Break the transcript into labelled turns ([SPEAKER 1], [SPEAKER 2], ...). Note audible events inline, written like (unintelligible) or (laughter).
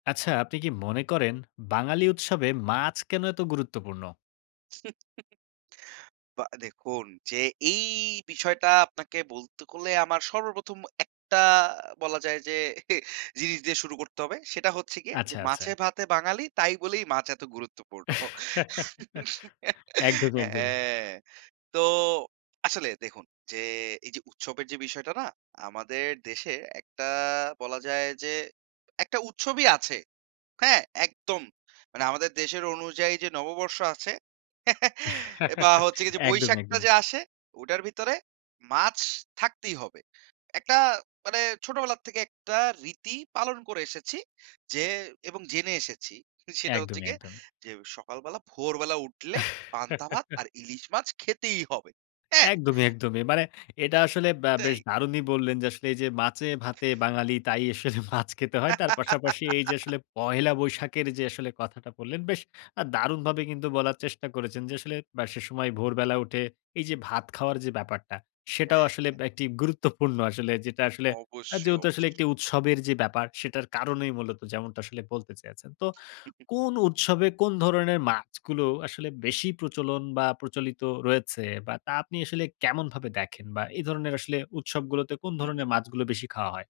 [SPEAKER 1] আচ্ছা, আপনি কি মনে করেন, বাঙালি উৎসবে মাছ কেন এত গুরুত্বপূর্ণ?
[SPEAKER 2] (chuckles) বা দেখুন যে এই বিষয়টা আপনাকে বলতে করলে আমার সর্ব ১ম একটা বলা যায়, যে (scoffs) জিনিস দিয়ে শুরু করতে হবে, সেটা হচ্ছে গিয়ে যে
[SPEAKER 1] আচ্ছা, আচ্ছা।
[SPEAKER 2] মাছে-ভাতে বাঙালি তাই বলেই মাছ এত গুরুত্বপূর্ণ।
[SPEAKER 1] (laughs)
[SPEAKER 2] (laughs)
[SPEAKER 1] একদমই, একদমই।
[SPEAKER 2] হ্যাঁ। তো আসলে দেখুন যে, এই যে উৎসবের যে বিষয়টা না? আমাদের দেশে একটা বলা যায় যে, একটা উৎসবই আছে। হ্যাঁ? একদম, মানে আমাদের দেশের অনুযায়ী যে নববর্ষ আছে, (chuckles) এ বা
[SPEAKER 1] (laughs)
[SPEAKER 2] হচ্ছে গিয়ে যে
[SPEAKER 1] একদমই,
[SPEAKER 2] বৈশাখটা,
[SPEAKER 1] একদমই।
[SPEAKER 2] যে আসে ওটার ভিতরে মাছ থাকতেই হবে। একটা মানে ছোটবেলা থেকে একটা রীতি পালন করে এসেছি, যে এবং জেনে এসেছি সেটা হচ্ছে
[SPEAKER 1] একদমই,
[SPEAKER 2] গিয়ে,
[SPEAKER 1] একদমই।
[SPEAKER 2] যে সকাল বেলা ভোরবেলা উঠলে পান্তা ভাত,
[SPEAKER 1] (laughs)
[SPEAKER 2] আর ইলিশ মাছ খেতেই হবে। হ্যাঁ?
[SPEAKER 1] একদমই, একদমই। মানে এটা আসলে ব বেশ
[SPEAKER 2] তাই?
[SPEAKER 1] দারুণই বললেন যে, আসলে এই যে মাছে-ভাতে বাঙালি, তাই আসলে (scoffs) মাছ খেতে হয়। তার পাশাপাশি এই যে
[SPEAKER 2] (laughs)
[SPEAKER 1] আসলে, পহেলা বৈশাখের যে আসলে কথাটা বললেন, বেশ আ দারুণভাবে কিন্তু বলার চেষ্টা করেছেন, যে আসলে ব সেসময় ভোরবেলা উঠে, এই যে ভাত খাওয়ার যে ব্যাপারটা, সেটাও
[SPEAKER 2] হ্যাঁ,
[SPEAKER 1] আসলে
[SPEAKER 2] হ্যাঁ।
[SPEAKER 1] ব একটি গুরুত্বপূর্ণ। আসলে যেটা আসলে আ
[SPEAKER 2] অবশ্যই,
[SPEAKER 1] যেহেতু আসলে
[SPEAKER 2] অবশ্য।
[SPEAKER 1] একটি উৎসবের যে ব্যাপার, সেটার কারণেই মূলত যেমনটা আসলে বলতে চেয়েছেন। তো
[SPEAKER 2] (unintelligible)
[SPEAKER 1] কোন উৎসবে কোন ধরণের মাছগুলো আসলে বেশি প্রচলন? বা প্রচলিত রয়েছে? বা তা আপনি আসলে কেমনভাবে দেখেন? বা এই ধরনের আসলে উৎসবগুলোতে কোন
[SPEAKER 2] হু, হু।
[SPEAKER 1] ধরণের মাছগুলো বেশি খাওয়া হয়?